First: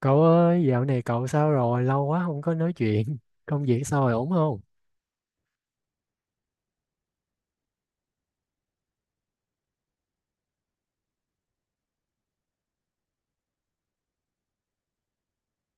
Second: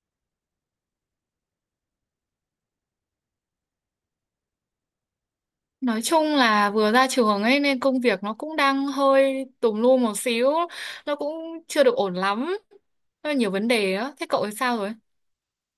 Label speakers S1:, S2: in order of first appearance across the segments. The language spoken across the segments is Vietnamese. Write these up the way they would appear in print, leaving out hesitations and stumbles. S1: Cậu ơi, dạo này cậu sao rồi? Lâu quá không có nói chuyện. Công việc sao rồi, ổn không?
S2: Nói chung là vừa ra trường ấy nên công việc nó cũng đang hơi tùm lum một xíu, nó cũng chưa được ổn lắm, nó nhiều vấn đề á. Thế cậu thì sao rồi?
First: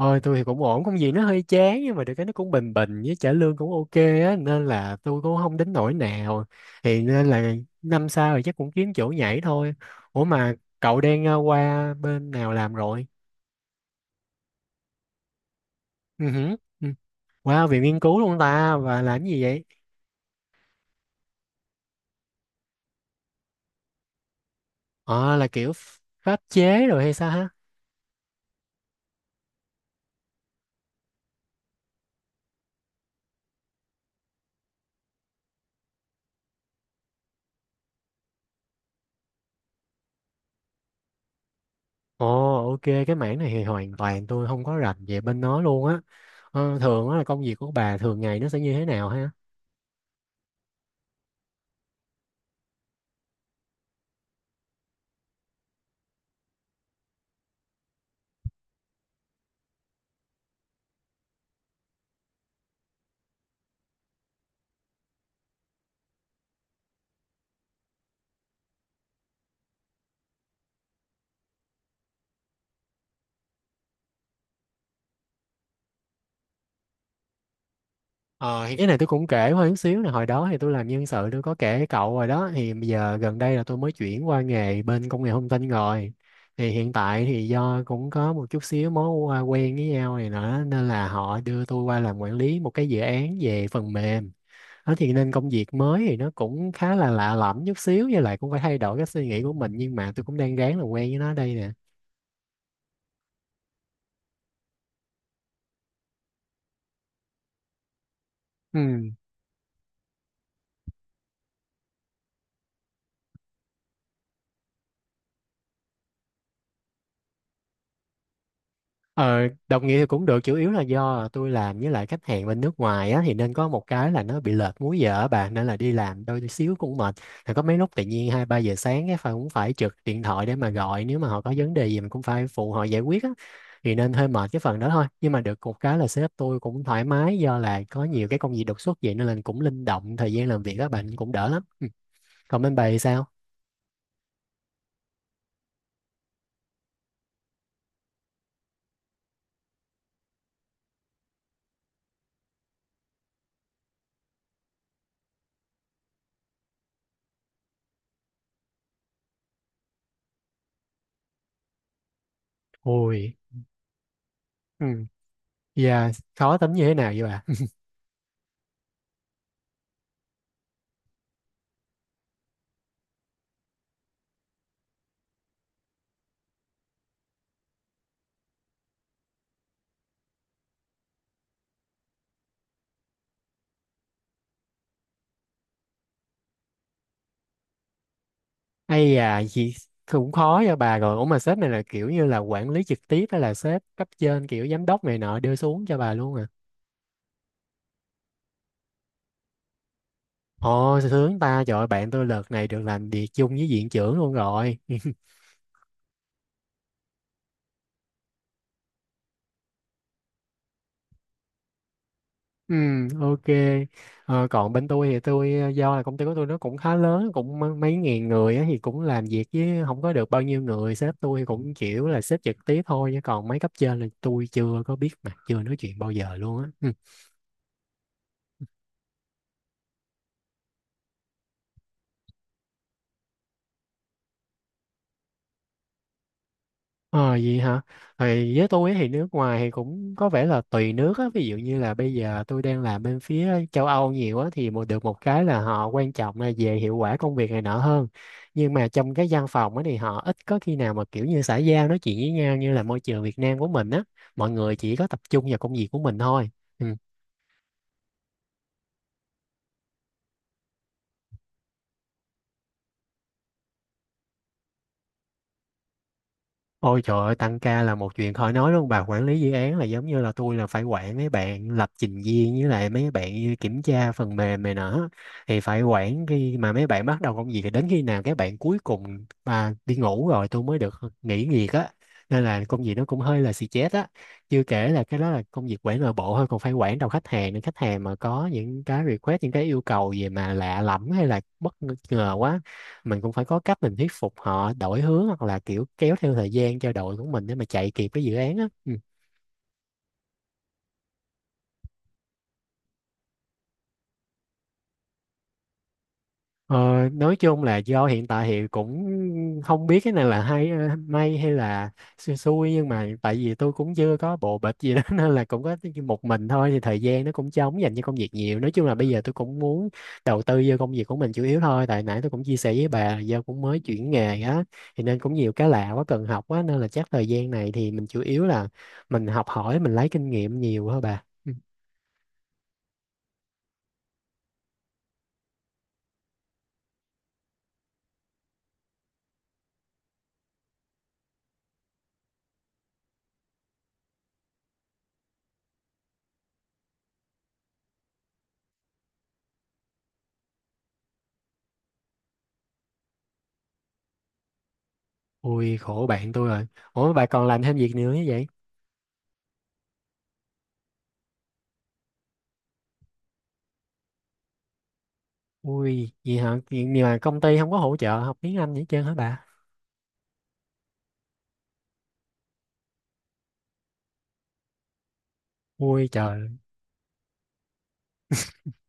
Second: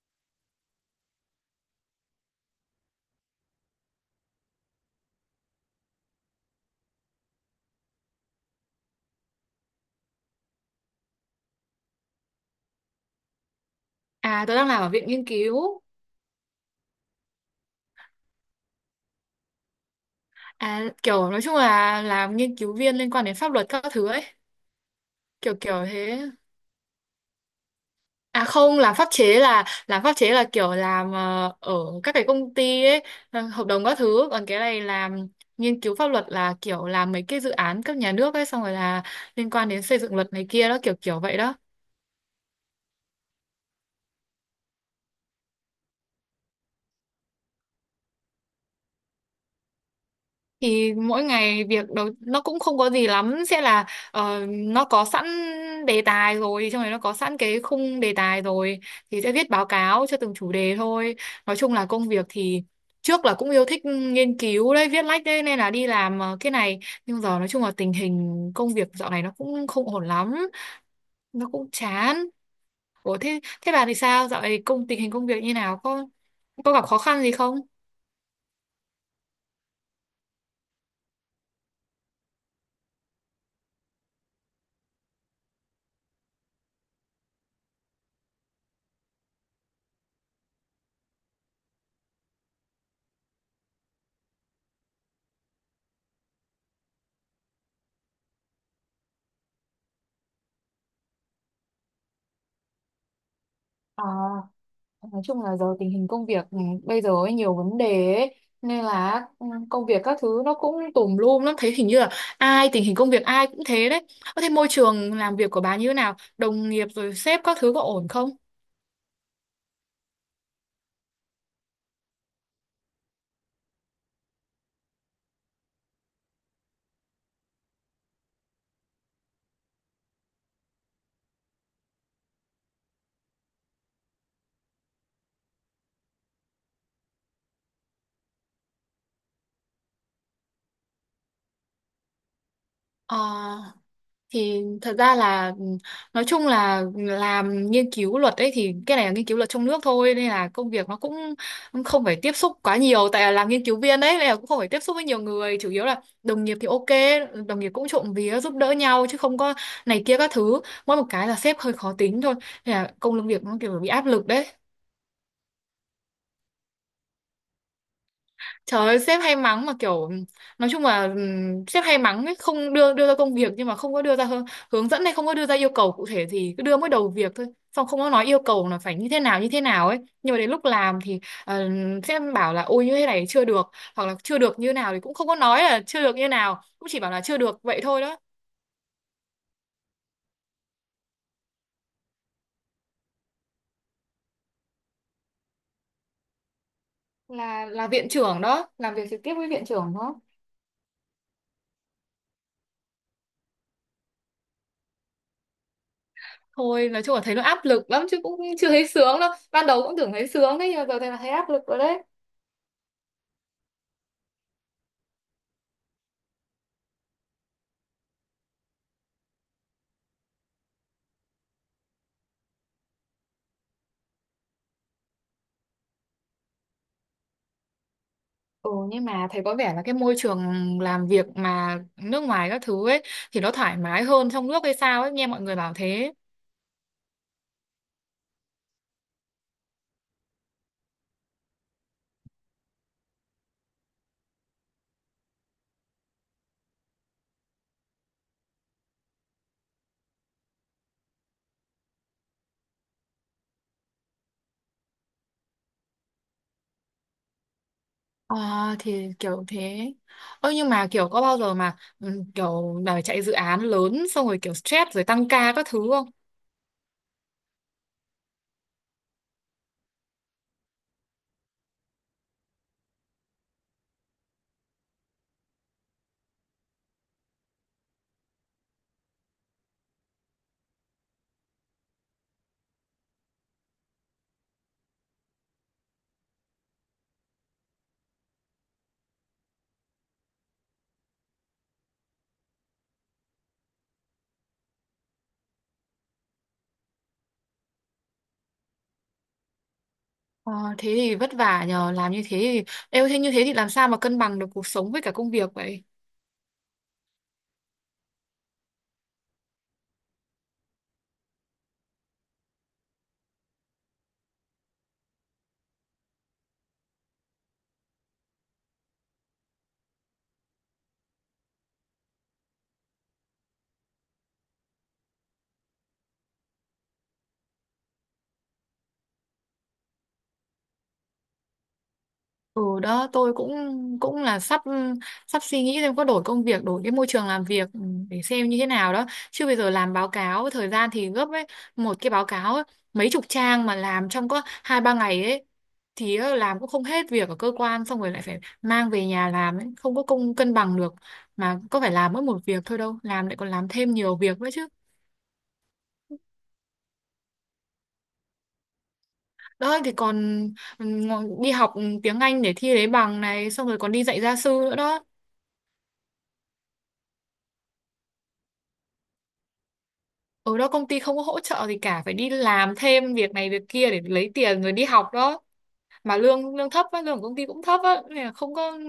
S1: Ôi, tôi thì cũng ổn, công việc nó hơi chán nhưng mà được cái nó cũng bình bình với trả lương cũng ok á, nên là tôi cũng không đến nỗi nào. Thì nên là năm sau thì chắc cũng kiếm chỗ nhảy thôi. Ủa mà cậu đang qua bên nào làm rồi?
S2: À, tôi đang làm ở viện nghiên cứu,
S1: Ừ, hử, ừ. Qua viện nghiên cứu luôn ta, và làm gì vậy?
S2: à kiểu nói chung là làm nghiên cứu viên liên quan đến pháp luật các thứ ấy,
S1: Ờ, là
S2: kiểu
S1: kiểu
S2: kiểu thế.
S1: pháp chế rồi hay sao ha?
S2: À không, làm pháp chế là kiểu làm ở các cái công ty ấy, hợp đồng các thứ, còn cái này làm nghiên cứu pháp luật là kiểu làm mấy cái dự án cấp nhà nước ấy, xong rồi là liên quan đến xây dựng luật này kia đó, kiểu kiểu vậy đó.
S1: Ồ, ok, cái mảng này thì hoàn toàn tôi không có rành về bên nó luôn á. Ờ, thường á là công việc của bà thường ngày nó sẽ như thế nào ha?
S2: Thì mỗi ngày việc đầu nó cũng không có gì lắm, sẽ là nó có sẵn đề tài rồi, trong này nó có sẵn cái khung đề tài rồi thì sẽ viết báo cáo cho từng chủ đề thôi. Nói chung là công việc thì trước là cũng yêu thích nghiên cứu đấy, viết lách đấy, nên là đi làm cái này, nhưng giờ nói chung là tình hình công việc dạo này nó cũng không ổn lắm, nó cũng chán. Ủa thế thế bà thì sao, dạo này tình hình công việc như nào, có gặp khó khăn gì không?
S1: Ờ, thì cái này tôi cũng kể hơi chút xíu là hồi đó thì tôi làm nhân sự, tôi có kể với cậu rồi đó. Thì bây giờ gần đây là tôi mới chuyển qua nghề bên công nghệ thông tin rồi. Thì hiện tại thì do cũng có một chút xíu mối quen với nhau này nữa nên là họ đưa tôi qua làm quản lý một cái dự án về phần mềm. Đó, thì nên công việc mới thì nó cũng khá là lạ lẫm chút xíu, với lại cũng phải thay đổi cái suy nghĩ của mình, nhưng mà tôi cũng đang ráng làm quen với nó đây nè.
S2: Ờ, nói chung là giờ tình hình công việc này, bây giờ ấy nhiều vấn đề ấy,
S1: Ừ.
S2: nên là ừ, công việc các thứ nó cũng tùm lum lắm, thấy hình như là ai tình hình công việc ai cũng thế đấy. Ơ thế môi trường làm việc của bà như thế nào? Đồng nghiệp rồi sếp các thứ có ổn không?
S1: Ờ, đồng nghĩa thì cũng được, chủ yếu là do tôi làm với lại khách hàng bên nước ngoài á, thì nên có một cái là nó bị lệch múi giờ á bà, nên là đi làm đôi xíu cũng mệt. Thì có mấy lúc tự nhiên hai ba giờ sáng cái phải, cũng phải trực điện thoại để mà gọi, nếu mà họ có vấn đề gì mình cũng phải phụ họ giải quyết á. Thì nên hơi mệt cái phần đó thôi, nhưng mà được một cái là sếp tôi cũng thoải mái, do là có nhiều cái công việc đột xuất vậy nên là cũng linh động thời gian làm việc, các bạn cũng đỡ lắm. Ừ. Còn bên bà thì
S2: Ờ,
S1: sao?
S2: thì thật ra là ừ, nói chung là làm nghiên cứu luật ấy, thì cái này là nghiên cứu luật trong nước thôi nên là công việc nó cũng không phải tiếp xúc quá nhiều, tại là làm nghiên cứu viên đấy nên là cũng không phải tiếp xúc với nhiều người, chủ yếu là đồng nghiệp thì ok. Đồng nghiệp cũng trộm vía giúp đỡ nhau chứ không có này kia các thứ, mỗi một cái là sếp hơi khó tính thôi, nên là công
S1: Ôi.
S2: việc nó kiểu bị áp lực đấy.
S1: Ừ. Dạ. Khó tính như thế nào vậy?
S2: Trời ơi, sếp hay mắng mà kiểu nói chung là sếp hay mắng ấy, không đưa đưa ra công việc nhưng mà không có đưa ra hướng, hướng dẫn, hay không có đưa ra yêu cầu cụ thể, thì cứ đưa mới đầu việc thôi. Xong không có nói yêu cầu là phải như thế nào ấy. Nhưng mà đến lúc làm thì ờ, sếp bảo là ôi như thế này chưa được, hoặc là chưa được như nào thì cũng không có nói là chưa được như nào, cũng chỉ bảo là chưa được vậy thôi đó.
S1: Hay à, chị cũng khó cho bà rồi. Ủa mà sếp này là kiểu như là quản lý trực tiếp hay là sếp cấp trên kiểu giám đốc này nọ đưa xuống cho bà luôn à?
S2: Là viện trưởng đó, làm việc trực tiếp với viện trưởng đó.
S1: Ồ, sướng ta, trời ơi, bạn tôi lượt này được làm việc chung với viện trưởng luôn rồi.
S2: Thôi nói chung là thấy nó áp lực lắm chứ cũng chưa thấy sướng đâu. Ban đầu cũng tưởng thấy sướng đấy, nhưng mà giờ thấy là thấy áp lực rồi đấy.
S1: Ừ, ok. Ờ, còn bên tôi thì tôi, do là công ty của tôi nó cũng khá lớn, cũng mấy ngàn người á, thì cũng làm việc với không có được bao nhiêu người. Sếp tôi thì cũng kiểu là sếp trực tiếp thôi, chứ còn mấy cấp trên là tôi chưa có biết mặt, chưa nói chuyện bao giờ luôn á. Ừ.
S2: Ừ, nhưng mà thấy có vẻ là cái môi trường làm việc mà nước ngoài các thứ ấy thì nó thoải mái hơn trong nước hay sao ấy, nghe mọi người bảo thế.
S1: Ờ vậy hả? Thì với tôi thì nước ngoài thì cũng có vẻ là tùy nước á, ví dụ như là bây giờ tôi đang làm bên phía châu Âu nhiều á, thì một được một cái là họ quan trọng là về hiệu quả công việc này nọ hơn. Nhưng mà trong cái văn phòng á thì họ ít có khi nào mà kiểu như xã giao nói chuyện với nhau như là môi trường Việt Nam của mình á, mọi người chỉ có tập trung vào công việc của mình thôi. Ừ.
S2: Ờ, thì kiểu thế. Ơ nhưng mà kiểu có bao giờ mà ừ, kiểu mà chạy dự án lớn xong rồi kiểu stress rồi tăng ca các thứ không?
S1: Ôi trời ơi, tăng ca là một chuyện khỏi nói luôn bà. Quản lý dự án là giống như là tôi là phải quản mấy bạn lập trình viên với lại mấy bạn kiểm tra phần mềm này nọ, thì phải quản khi mà mấy bạn bắt đầu công việc thì đến khi nào các bạn cuối cùng mà đi ngủ rồi tôi mới được nghỉ việc á, nên là công việc nó cũng hơi là xì chết á. Chưa kể là cái đó là công việc quản nội bộ thôi, còn phải quản đầu khách hàng nữa. Khách hàng mà có những cái request, những cái yêu cầu gì mà lạ lẫm hay là bất ngờ quá, mình cũng phải có cách mình thuyết phục họ đổi hướng hoặc là kiểu kéo theo thời gian cho đội của mình để mà chạy kịp cái dự án á. Ừ.
S2: Ờ, thế thì vất vả nhờ, làm như thế thì như thế thì làm sao mà cân bằng được cuộc sống với cả công việc vậy?
S1: Ờ, nói chung là do hiện tại thì cũng không biết cái này là hay may hay là xui xui, nhưng mà tại vì tôi cũng chưa có bộ bịch gì đó nên là cũng có một mình thôi, thì thời gian nó cũng trống dành cho công việc nhiều. Nói chung là bây giờ tôi cũng muốn đầu tư vô công việc của mình chủ yếu thôi, tại nãy tôi cũng chia sẻ với bà là do cũng mới chuyển nghề á, thì nên cũng nhiều cái lạ quá, cần học quá, nên là chắc thời gian này thì mình chủ yếu là mình học hỏi, mình lấy kinh nghiệm nhiều thôi bà. Ừ.
S2: Ừ đó, tôi cũng cũng là sắp sắp suy nghĩ xem có đổi công việc, đổi cái môi trường làm việc, để xem như thế nào đó, chứ bây giờ làm báo cáo thời gian thì gấp ấy, một cái báo cáo ấy, mấy chục trang mà làm trong có hai ba ngày ấy, thì làm cũng không hết việc ở cơ quan, xong rồi lại phải mang về nhà làm ấy, không có cân bằng được. Mà có phải làm mỗi một việc thôi đâu, làm lại còn làm thêm nhiều việc nữa chứ.
S1: Ui, khổ bạn tôi rồi. Ủa, bà còn làm thêm việc nữa như vậy?
S2: Đó thì còn ừ, đi học tiếng Anh để thi lấy bằng này, xong rồi còn đi dạy gia sư nữa đó.
S1: Ui, vậy hả? Vậy nhưng mà công ty không có hỗ trợ học tiếng Anh gì hết trơn hả bà?
S2: Ở đó công ty không có hỗ trợ gì cả, phải đi làm thêm việc này việc kia để lấy tiền rồi đi học đó.
S1: Ui
S2: Mà
S1: trời.
S2: lương lương thấp á, lương của công ty cũng thấp á, nên là không có,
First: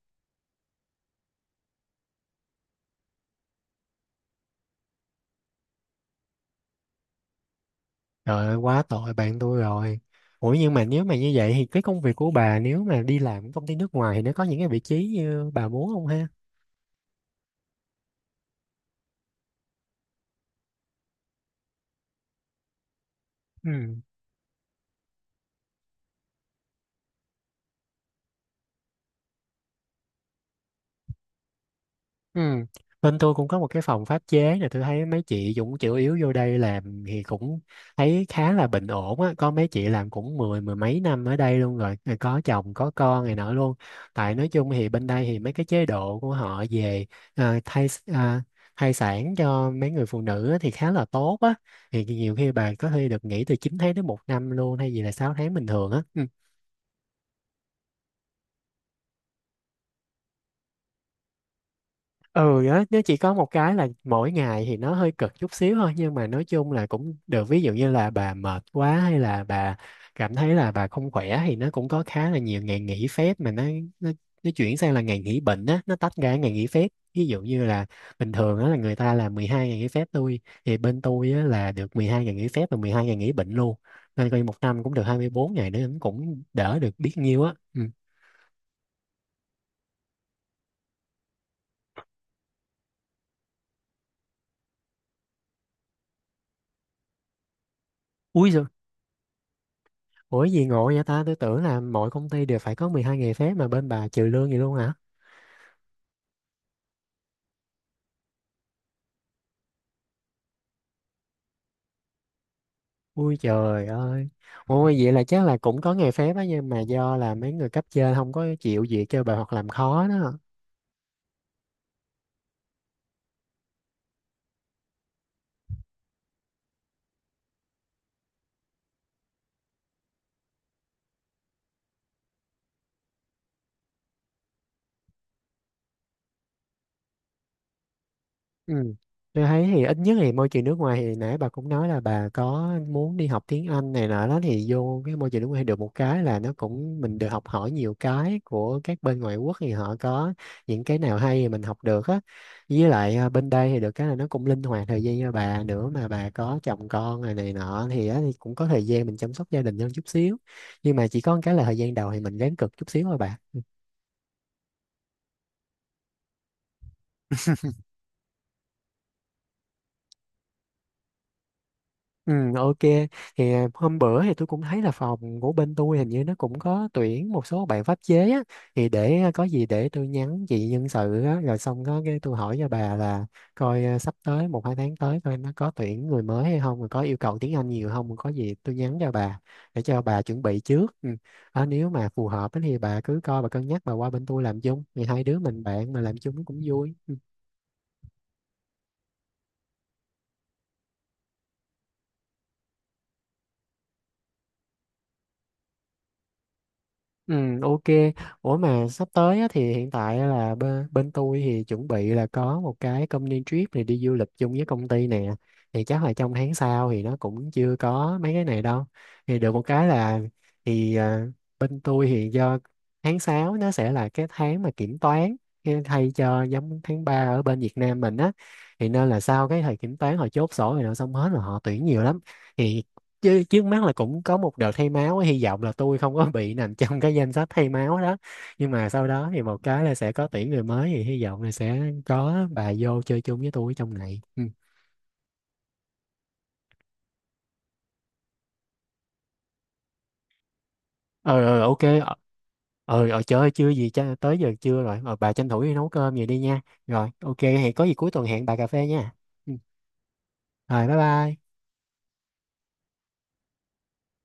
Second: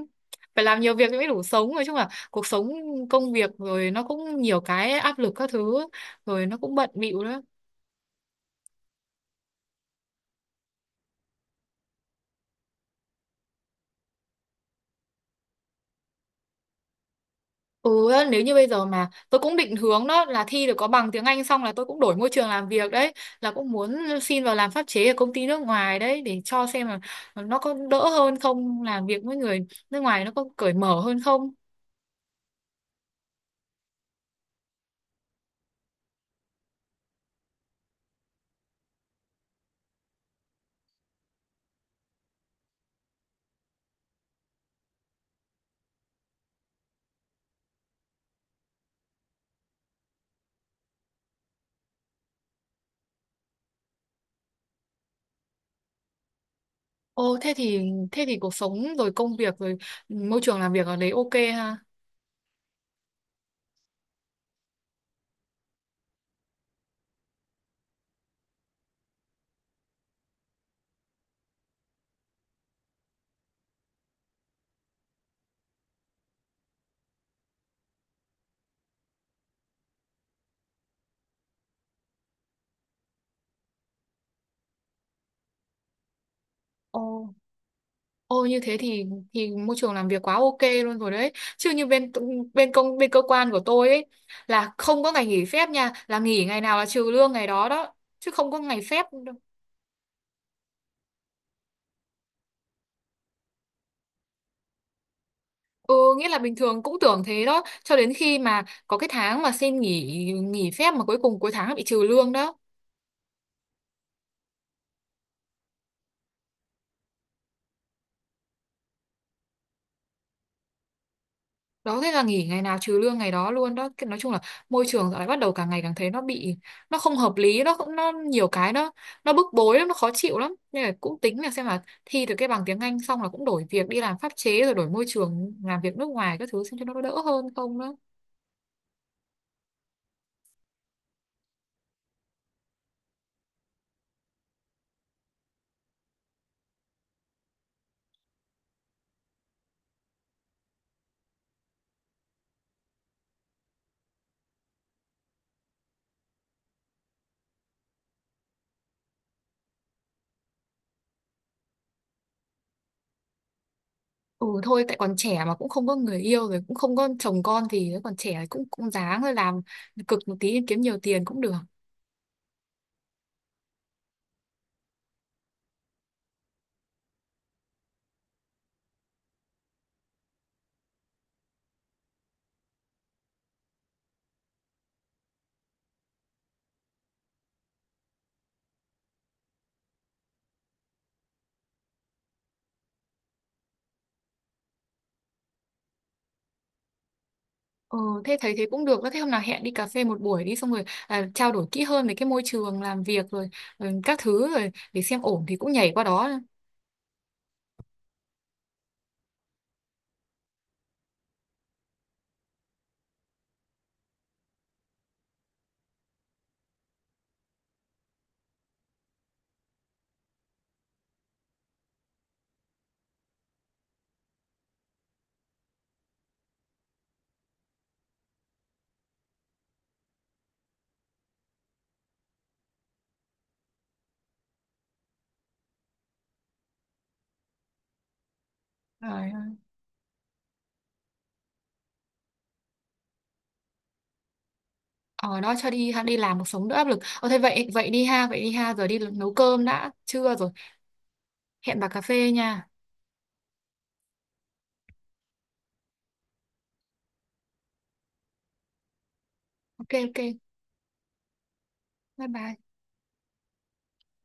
S2: phải làm nhiều việc mới đủ sống. Nói chung là cuộc sống công việc rồi nó cũng nhiều cái áp lực các thứ, rồi nó cũng bận bịu đó.
S1: Trời ơi, quá tội bạn tôi rồi. Ủa nhưng mà nếu mà như vậy thì cái công việc của bà, nếu mà đi làm ở công ty nước ngoài thì nó có những cái vị trí như bà muốn không ha?
S2: Ừ nếu như bây giờ mà tôi cũng định hướng đó là thi được có bằng tiếng Anh xong là tôi cũng đổi môi trường làm việc đấy, là
S1: Ừ.
S2: cũng muốn xin vào làm pháp chế ở công ty nước ngoài đấy, để cho xem là nó có đỡ hơn không, làm việc với người nước ngoài nó có cởi mở hơn không.
S1: Ừ. Bên tôi cũng có một cái phòng pháp chế nè, tôi thấy mấy chị cũng chủ yếu vô đây làm thì cũng thấy khá là bình ổn á, có mấy chị làm cũng mười mười mấy năm ở đây luôn rồi, rồi có chồng có con này nọ luôn. Tại nói chung thì bên đây thì mấy cái chế độ của họ về à, thai à, thai sản cho mấy người phụ nữ á thì khá là tốt á. Thì nhiều khi bà có thể được nghỉ từ 9 tháng đến một năm luôn, hay gì là 6 tháng bình thường á. Ừ.
S2: Ồ, thế thì cuộc sống rồi công việc rồi môi trường làm việc ở đấy ok ha.
S1: Ừ á, nó chỉ có một cái là mỗi ngày thì nó hơi cực chút xíu thôi, nhưng mà nói chung là cũng được. Ví dụ như là bà mệt quá hay là bà cảm thấy là bà không khỏe thì nó cũng có khá là nhiều ngày nghỉ phép, mà nó, nó chuyển sang là ngày nghỉ bệnh á, nó tách ra ngày nghỉ phép. Ví dụ như là bình thường á là người ta là 12 ngày nghỉ phép tôi, thì bên tôi á là được 12 ngày nghỉ phép và 12 ngày nghỉ bệnh luôn, nên coi như một năm cũng được 24 ngày nữa, cũng đỡ được biết
S2: Ồ,
S1: nhiêu á. Ừ.
S2: ồ như thế thì môi trường làm việc quá ok luôn rồi đấy. Chứ như bên bên công bên cơ quan của tôi ấy là không có ngày nghỉ phép nha, là nghỉ ngày nào là trừ lương ngày đó đó, chứ
S1: Ui
S2: không có
S1: giời.
S2: ngày phép đâu.
S1: Ủa gì ngộ vậy ta? Tôi tưởng là mọi công ty đều phải có 12 ngày phép, mà bên bà trừ lương gì luôn hả?
S2: Ừ, nghĩa là bình thường cũng tưởng thế đó, cho đến khi mà có cái tháng mà xin nghỉ nghỉ phép mà cuối cùng cuối tháng lại bị trừ lương đó.
S1: Ui trời ơi. Ôi vậy là chắc là cũng có ngày phép á, nhưng mà do là mấy người cấp trên không có chịu việc cho bà hoặc làm khó đó.
S2: Đó thế là nghỉ ngày nào trừ lương ngày đó luôn đó. Cái, nói chung là môi trường dạo này bắt đầu càng ngày càng thấy nó bị, nó không hợp lý, nó cũng, nó nhiều cái nó bức bối lắm, nó khó chịu lắm, nên là cũng tính là xem là thi được cái bằng tiếng Anh xong là cũng đổi việc đi làm pháp chế, rồi đổi môi trường làm việc nước ngoài các thứ xem cho nó đỡ hơn không đó.
S1: Ừ. Tôi thấy thì ít nhất thì môi trường nước ngoài thì nãy bà cũng nói là bà có muốn đi học tiếng Anh này nọ đó, thì vô cái môi trường nước ngoài được một cái là nó cũng, mình được học hỏi nhiều cái của các bên ngoại quốc, thì họ có những cái nào hay thì mình học được á. Với lại à, bên đây thì được cái là nó cũng linh hoạt thời gian cho bà nữa, mà bà có chồng con này này nọ thì, á, thì cũng có thời gian mình chăm sóc gia đình hơn chút xíu. Nhưng mà chỉ có một cái là thời gian đầu thì mình ráng cực chút xíu thôi bà.
S2: Ừ thôi, tại còn trẻ mà cũng không có người yêu rồi cũng không có chồng con, thì còn trẻ cũng cũng ráng rồi làm cực một tí kiếm nhiều tiền cũng được.
S1: Ừ, ok. Thì à, hôm bữa thì tôi cũng thấy là phòng của bên tôi hình như nó cũng có tuyển một số bạn pháp chế á, thì để à, có gì để tôi nhắn chị nhân sự á, rồi xong có cái tôi hỏi cho bà là coi à, sắp tới một hai tháng tới coi nó có tuyển người mới hay không, rồi có yêu cầu tiếng Anh nhiều không, rồi có gì tôi nhắn cho bà để cho bà chuẩn bị trước. Ừ. Ờ, nếu mà phù hợp á thì bà cứ coi, bà cân nhắc bà qua bên tôi làm chung, thì hai đứa mình bạn mà làm chung cũng vui.
S2: Ừ, thế thấy thế cũng được đó. Thế hôm nào hẹn đi cà phê một buổi đi, xong rồi à, trao đổi kỹ hơn về cái môi trường làm việc rồi, rồi các thứ rồi để xem ổn thì cũng nhảy qua đó.
S1: Ừ, ok. Ủa mà sắp tới á, thì hiện tại á là bên tôi thì chuẩn bị là có một cái company trip này, đi du lịch chung với công ty nè. Thì chắc là trong tháng sau thì nó cũng chưa có mấy cái này đâu. Thì được một cái là thì à, bên tôi thì do tháng 6 nó sẽ là cái tháng mà kiểm toán, cái thay cho giống tháng 3 ở bên Việt Nam mình á. Thì nên là sau cái thời kiểm toán họ chốt sổ rồi, nó xong hết rồi, họ tuyển nhiều lắm. Thì chứ trước mắt là cũng có một đợt thay máu, hy vọng là tôi không có bị nằm trong cái danh sách thay máu đó, nhưng mà sau đó
S2: Rồi,
S1: thì một cái là sẽ có tuyển người mới, thì hy vọng là sẽ có bà vô chơi chung với tôi trong này. Ừ.
S2: ờ đó cho đi đi làm cuộc sống đỡ áp lực. Ờ thế vậy vậy đi ha, giờ đi nấu cơm đã, trưa rồi.
S1: Ờ, ờ, ờ, ok,
S2: Hẹn bà cà
S1: ờ.
S2: phê nha.
S1: Ờ, ờ, trời ơi, chưa gì cha tới giờ chưa rồi. Ờ, bà tranh thủ đi nấu cơm vậy đi nha. Rồi, ok, hẹn có gì cuối tuần hẹn bà cà phê nha. Ừ.
S2: Ok ok.
S1: Rồi, bye bye.
S2: Bye bye.